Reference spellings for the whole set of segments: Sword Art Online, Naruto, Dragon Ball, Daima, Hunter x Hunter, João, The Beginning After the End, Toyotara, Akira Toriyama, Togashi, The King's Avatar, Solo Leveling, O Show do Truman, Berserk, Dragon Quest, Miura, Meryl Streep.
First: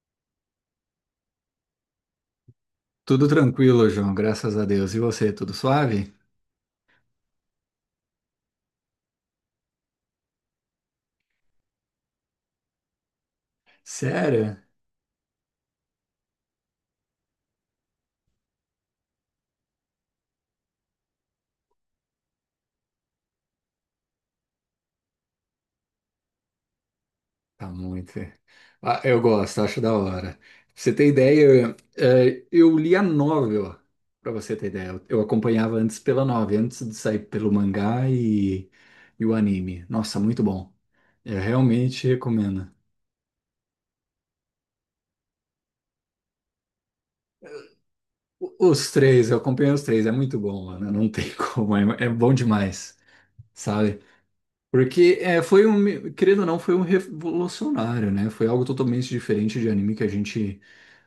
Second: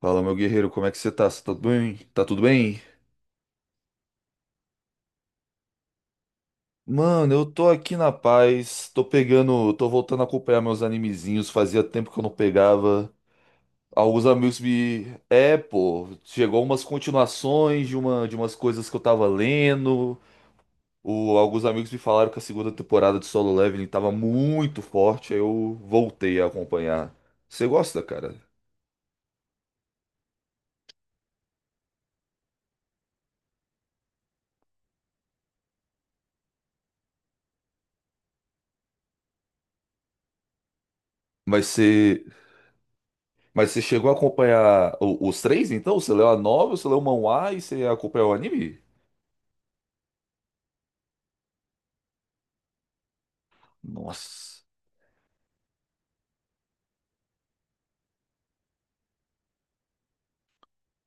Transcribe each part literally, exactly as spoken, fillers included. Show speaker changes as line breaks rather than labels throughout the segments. Fala, meu guerreiro, como é que você tá? Você tá tudo bem? Tá tudo bem?
Tudo tranquilo, João, graças a Deus. E você, tudo suave?
Mano, eu tô aqui na paz, tô pegando, tô voltando a acompanhar meus animezinhos, fazia tempo que eu não pegava. Alguns
Sério?
amigos me. É, pô, chegou umas continuações de, uma, de umas coisas que eu tava lendo. O, alguns amigos me falaram que a segunda temporada de Solo Leveling tava muito forte, aí eu voltei a acompanhar. Você
Tá
gosta,
muito.
cara?
Ah, eu gosto, acho da hora. Pra você ter ideia, eh, eu li a novel, pra você ter ideia. Eu eu acompanhava antes pela novel, antes de sair pelo mangá e, e o anime. Nossa, muito bom. Eu
Mas
realmente
você.
recomendo.
Mas você chegou a acompanhar o- os três, então? Você leu a novela, você leu o manhwa e você acompanhou o
O-
anime?
Os três, eu acompanhei os três, é muito bom, mano. Não tem como, é, é bom demais, sabe?
Nossa.
Porque é, foi um, querendo ou não, foi um revolucionário, né? Foi algo totalmente diferente de anime que a gente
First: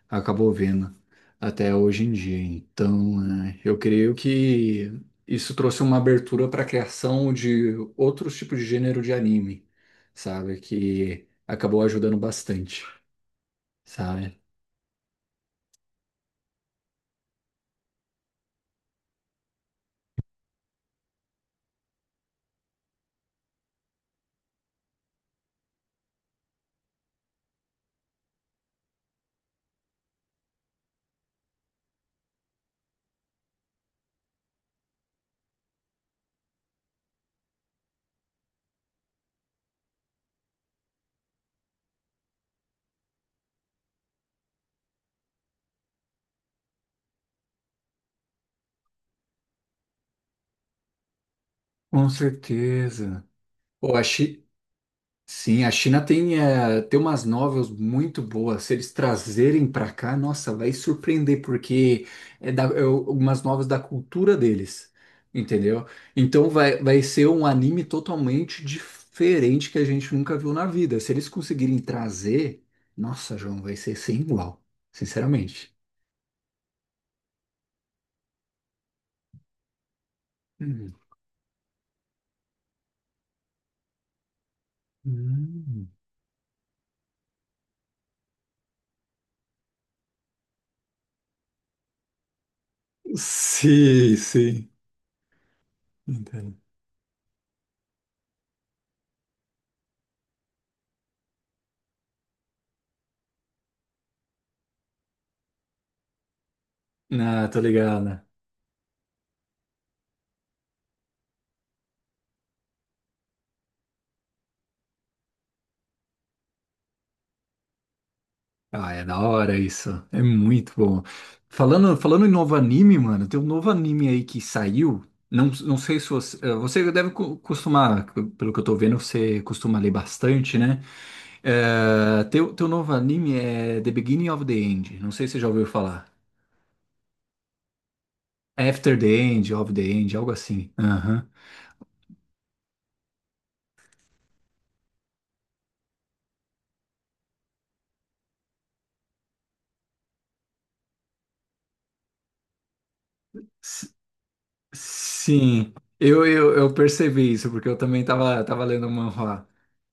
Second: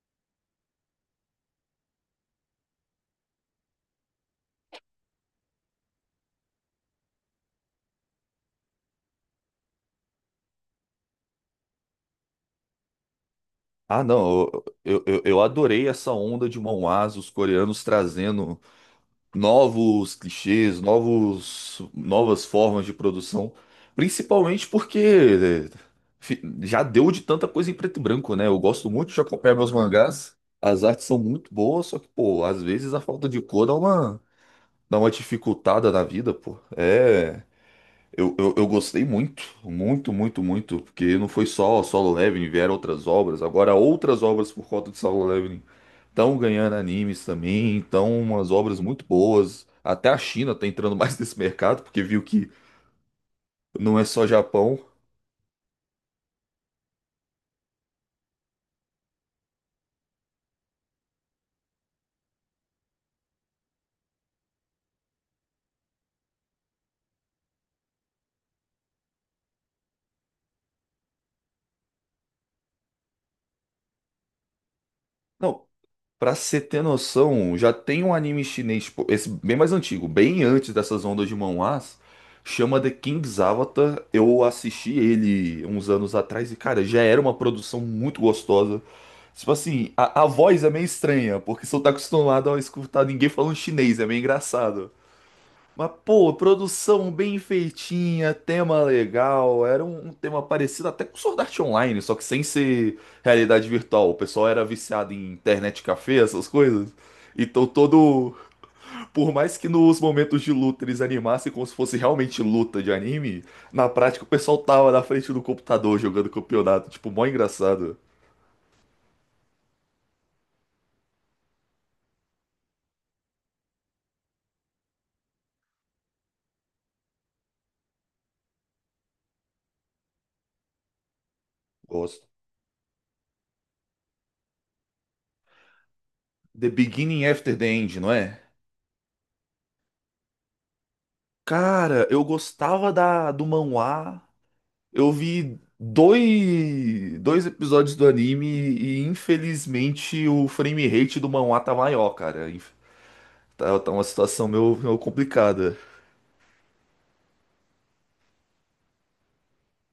acabou vendo até hoje em dia. Então, né, eu creio que isso trouxe uma abertura para a criação de outros tipos de gênero de anime, sabe? Que acabou ajudando bastante,
Ah,
sabe?
não, eu, eu, eu adorei essa onda de manhwas, os coreanos trazendo novos clichês, novos, novas formas de produção. Principalmente porque é, fi- já deu de tanta coisa em preto e branco, né? Eu gosto muito de acompanhar meus mangás. As artes são muito boas, só que, pô, às vezes a falta de cor dá uma, dá uma dificultada na vida, pô. É. Eu, eu, eu gostei muito, muito, muito, muito, porque não foi só Solo Leveling, vieram outras obras, agora outras obras por conta de Solo Leveling estão ganhando animes também, então umas obras muito boas. Até a China tá entrando mais nesse mercado, porque
Com
viu que
certeza. Pô,
não
a,
é só
Chi-
Japão.
Sim, a China tem, eh, tem umas novels muito boas. Se eles trazerem para cá, nossa, vai surpreender, porque é, da, é o- umas novels da cultura deles, entendeu? Então vai, vai ser um anime totalmente diferente que a gente nunca viu na vida. Se eles conseguirem trazer, nossa, João, vai ser sem igual,
Não,
sinceramente.
pra você ter noção, já tem um anime chinês, tipo, esse bem mais antigo, bem antes
Hum.
dessas ondas de manhwas, chama The King's Avatar. Eu assisti ele
Hum.
uns anos atrás e, cara, já era uma produção muito gostosa. Tipo assim, a, a voz é meio estranha, porque você não tá acostumado a escutar ninguém falando chinês, é
Sim,
meio
sim.
engraçado. Mas, pô,
Entendo.
produção bem feitinha, tema legal, era um, um tema parecido até com Sword Art Online, só que sem ser realidade virtual. O pessoal era viciado em internet café, essas coisas.
Ah, tô
Então
ligado.
todo. Por mais que nos momentos de luta eles animassem como se fosse realmente luta de anime, na prática o pessoal tava na frente do computador jogando campeonato, tipo, mó engraçado.
Ah, é da hora isso. É muito bom. Falando, falando em novo anime, mano, tem um novo anime aí que saiu. Não, não sei se você, eh, você deve co- costumar, pelo que eu tô vendo, você costuma ler bastante, né? Eh,
Gosto.
teu, teu novo anime é The Beginning of the End. Não sei se você já ouviu falar.
The Beginning After the End, não é?
After the End, of the End, algo assim. Aham.
Cara, eu gostava da, do manhwa. Eu vi dois, dois episódios do anime e infelizmente o frame rate do manhwa tá maior, cara. Inf- Tá, tá
S-
uma situação meio, meio
Sim,
complicada.
eu, eu, eu percebi isso, porque eu também tava, tava lendo o manhwa.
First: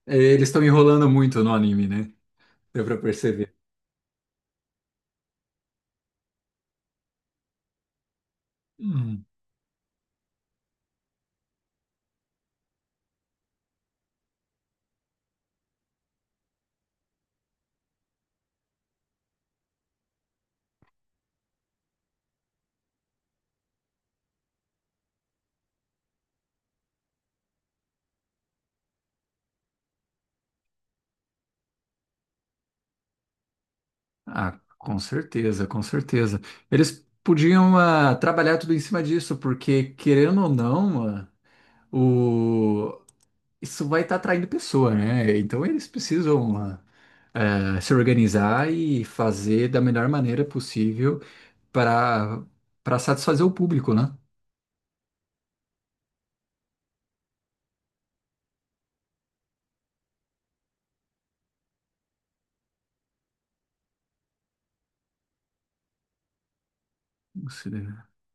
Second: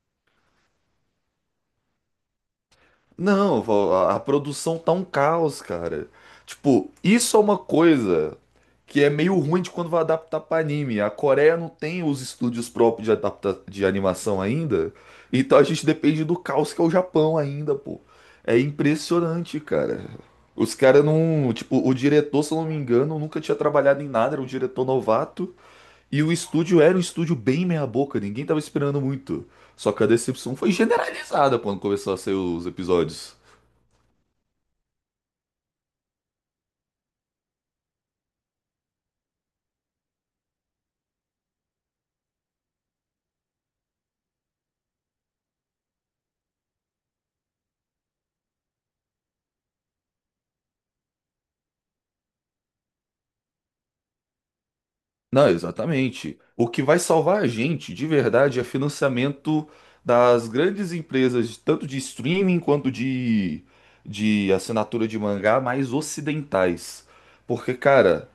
Eh, Eles estão enrolando muito no anime, né? Deu pra perceber.
Não, vô, a a produção tá um caos, cara. Tipo, isso é uma coisa que é meio ruim de quando vai adaptar pra anime. A Coreia não tem os estúdios próprios de adapta de animação ainda, então a gente depende do caos que é o Japão ainda, pô. É impressionante, cara. Os caras não, tipo, o diretor, se eu não me engano, nunca tinha trabalhado em nada, era um diretor novato. E o estúdio era um estúdio bem meia-boca, ninguém tava esperando muito. Só que a decepção foi generalizada quando começou a sair os episódios.
Ah, com certeza, com certeza. Eles podiam ah, trabalhar tudo em cima disso, porque querendo ou não, ah, o... isso vai estar atraindo pessoa, né? Então eles precisam ah, ah, se organizar e fazer da melhor maneira possível para para satisfazer o público, né?
Não, exatamente. O que vai salvar a gente, de verdade, é financiamento das grandes empresas, tanto de streaming quanto de, de assinatura de mangá, mais ocidentais.
Você-
Porque, cara,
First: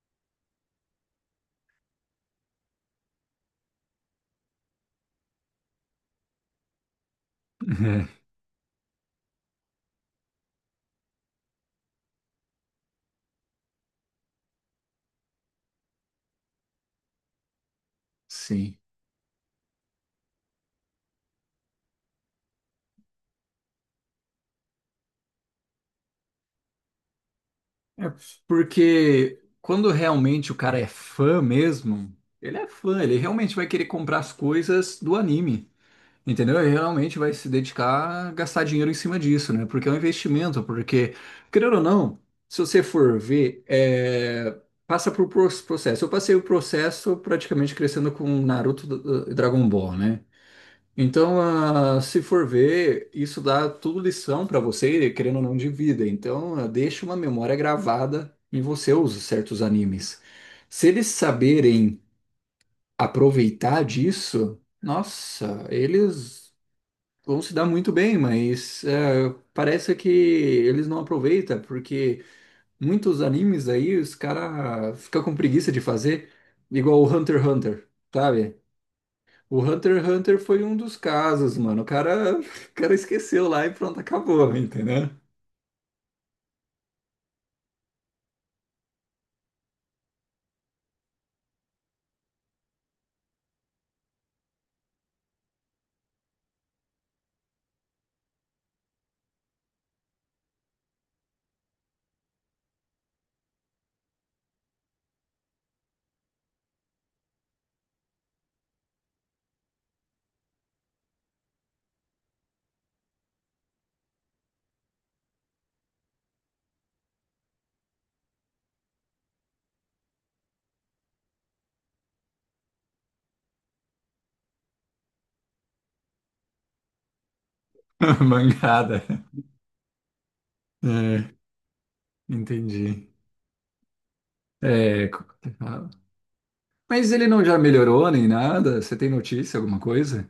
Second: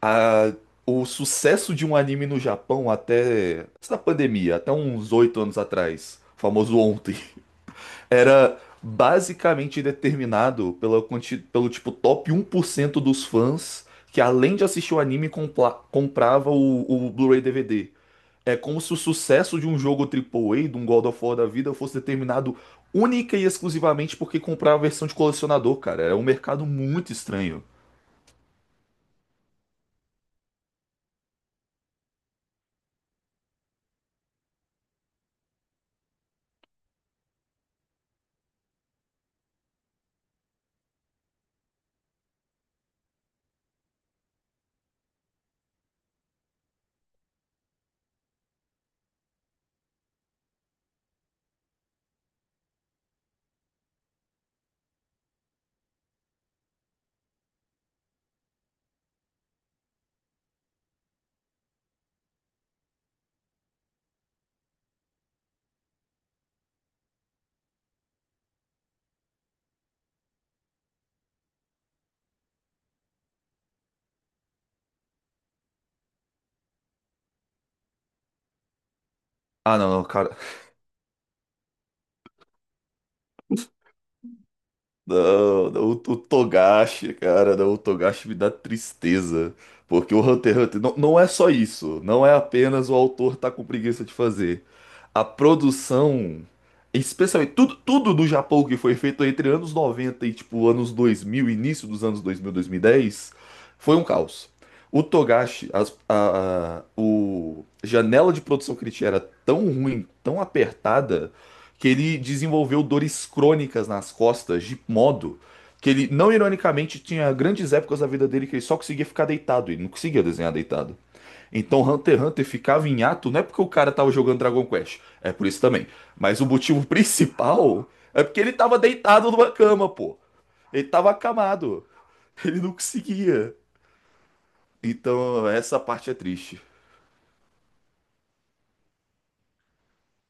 a- o sucesso de um anime no Japão até antes da pandemia, até uns oito anos atrás, famoso ontem. Era basicamente determinado pela quanti- pelo tipo top um por cento dos fãs que além de assistir o anime compla- comprava o, o Blu-ray D V D. É
Sim.
como se o sucesso de um jogo A A A, de um God of War da vida, fosse determinado única e exclusivamente porque comprava a versão de colecionador, cara. É um mercado muito estranho.
É porque quando realmente o cara é fã mesmo, ele é fã, ele realmente vai querer comprar as coisas do anime. Entendeu? E realmente vai se dedicar a gastar dinheiro em cima disso, né? Porque é um investimento, porque, querendo ou não, se você for ver, é, passa por pro- processo. Eu passei o processo praticamente crescendo com Naruto e Dragon Ball, né? Então, ah, se for ver, isso dá tudo lição para você, querendo ou não, de vida. Então, ah, deixa uma memória gravada em você, os certos animes. Se eles saberem aproveitar disso, nossa, eles vão se dar muito bem, mas é, parece que eles não aproveitam, porque muitos animes aí os caras ficam com preguiça de fazer, igual o Hunter x Hunter, sabe? O
Ah, não,
Hunter
não,
x
cara.
Hunter foi um dos casos, mano. O cara, o cara esqueceu lá e pronto, acabou, entendeu?
Não, não, o, o Togashi, cara, não, o Togashi me dá tristeza. Porque o Hunter x Hunter não, não é só isso. Não é apenas o autor tá com preguiça de fazer. A produção, especialmente tudo, tudo do Japão que foi feito entre anos noventa e tipo anos dois mil início dos anos dois mil, dez foi um caos. O Togashi, as- a, a, o a janela de produção que ele tinha era tão ruim, tão apertada que ele desenvolveu dores crônicas nas costas, de modo que ele, não ironicamente, tinha grandes épocas da vida dele que ele só conseguia ficar deitado, ele não conseguia desenhar deitado. Então Hunter x Hunter ficava em ato, não é porque o cara tava jogando Dragon Quest, é por isso também. Mas o motivo principal é porque ele tava
Mangada.
deitado numa cama, pô. Ele tava
É,
acamado. Ele não
entendi.
conseguia.
É, co-
Então essa
ah,
parte é triste.
mas ele não já melhorou nem nada? Você tem notícia, alguma coisa?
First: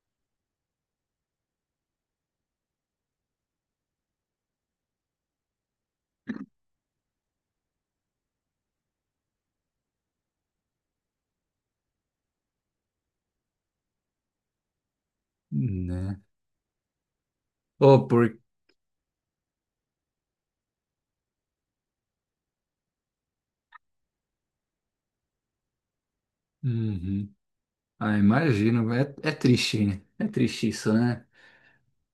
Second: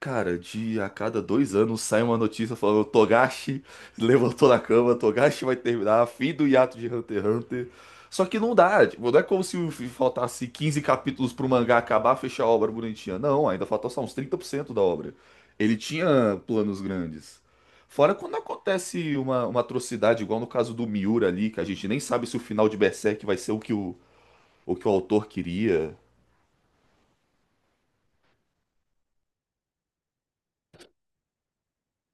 Cara, de a cada dois anos sai uma notícia falando Togashi levantou da cama, Togashi vai terminar, fim do hiato de Hunter x Hunter. Só que não dá, tipo, não é como se faltasse quinze capítulos pro mangá acabar, fechar a obra bonitinha. Não, ainda faltou só uns trinta por cento da obra. Ele
Né.
tinha planos grandes.
Oh,
Fora quando
por...
acontece uma, uma atrocidade, igual no caso do Miura ali, que a gente nem sabe se o final de Berserk vai ser o que o, o que o autor queria.
Uhum. Ah, imagino. É, é triste. Hein? É triste isso, né?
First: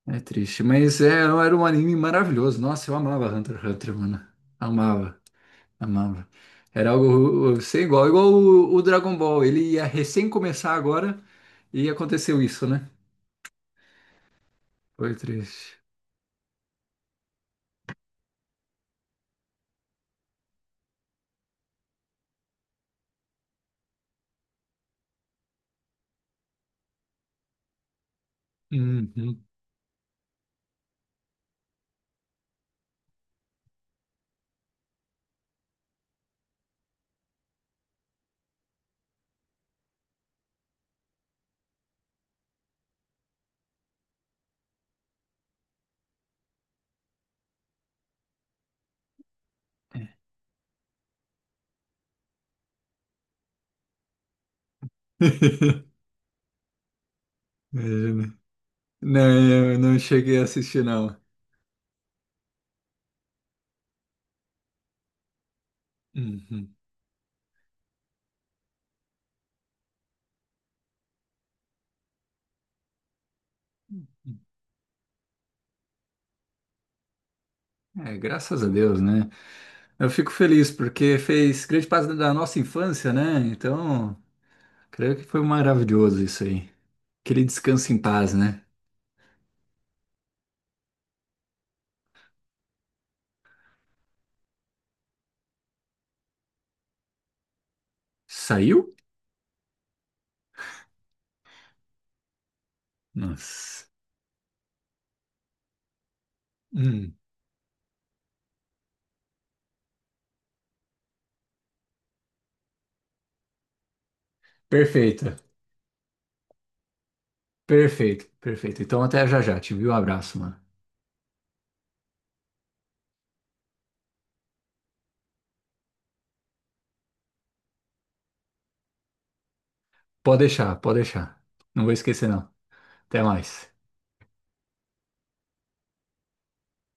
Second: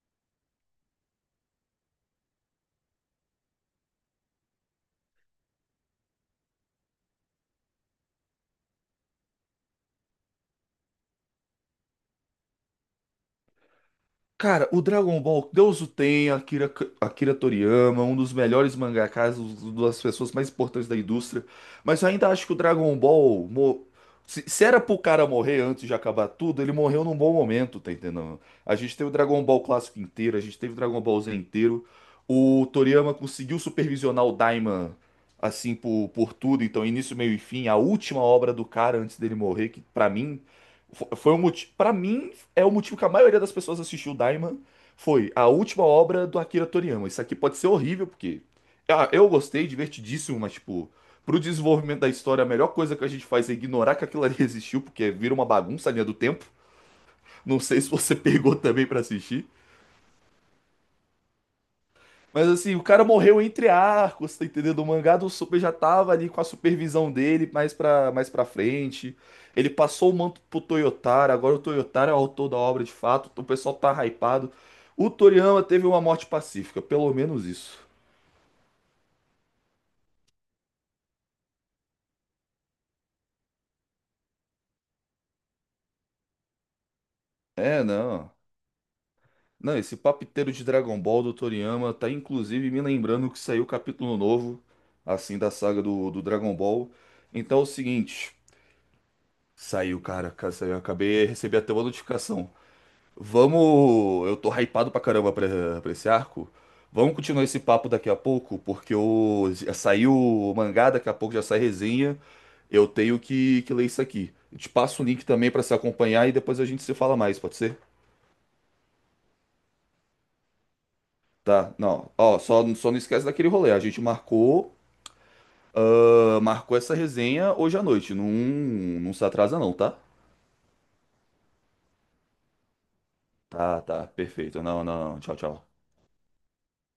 É triste. Mas é, era um anime maravilhoso. Nossa, eu amava Hunter x Hunter, mano. Amava, amava. Era algo sem igual. Igual o, o Dragon Ball. Ele ia recém começar agora e aconteceu isso, né?
Cara, o
Foi
Dragon Ball,
triste.
Deus o tenha, Akira, Akira Toriyama, um dos melhores mangakas, uma das pessoas mais importantes da indústria. Mas eu ainda acho que o Dragon Ball. mo- Se, se era pro cara morrer antes de acabar tudo, ele morreu num bom momento, tá entendendo? A gente teve o Dragon
Uhum.
Ball clássico inteiro, a gente teve o Dragon Ball Z inteiro. O Toriyama conseguiu supervisionar o Daima, assim, por, por tudo. Então, início, meio e fim, a última obra do cara antes dele morrer, que pra mim. fo- Foi um motivo. Pra mim é o motivo que a maioria das pessoas assistiu Daima foi a última obra do Akira Toriyama. Isso aqui pode ser horrível, porque ah, eu gostei, divertidíssimo, mas tipo, pro desenvolvimento da história, a melhor coisa que a gente faz é ignorar que aquilo ali existiu, porque vira uma bagunça a linha do tempo. Não sei se você
Imagina.
pegou também pra assistir.
Não, eu não cheguei a assistir, não.
Mas assim, o cara morreu entre arcos, tá entendendo? O mangá do Super já tava ali com a
Uhum.
supervisão dele mais pra, mais pra frente. Ele passou o manto pro Toyotara, agora o Toyotara é o autor da obra de fato, o pessoal tá hypado. O Toriyama teve uma morte pacífica, pelo menos isso.
É, graças a Deus, né? Eu fico feliz porque fez grande parte da nossa infância, né? Então. Creio que foi maravilhoso isso aí. Que ele
É,
descanse em
não.
paz, né?
Não, esse papiteiro de Dragon Ball do Toriyama tá inclusive me lembrando que saiu o capítulo novo, assim, da saga do, do Dragon Ball. Então é o seguinte,
Saiu?
saiu, cara, cara, saiu, acabei, recebi até uma notificação.
Nossa.
Vamos. Eu tô hypado pra caramba pra, pra esse arco.
Hum,
Vamos continuar esse papo daqui a pouco, porque o... Já saiu o mangá, daqui a pouco já sai resenha. Eu tenho que, que ler isso aqui. Eu te passo o link
perfeito.
também pra se acompanhar e depois a gente se fala mais, pode ser?
Perfeito, perfeito. Então até já já, te viu? Um abraço, mano.
Tá, não. Ó, só, só não esquece daquele rolê. A gente marcou, ah, marcou essa resenha hoje à noite. Não, não se atrasa, não, tá?
Pode deixar, pode deixar. Não vou esquecer, não. Até mais.
Tá, tá, perfeito. Não, não, não. Tchau, tchau.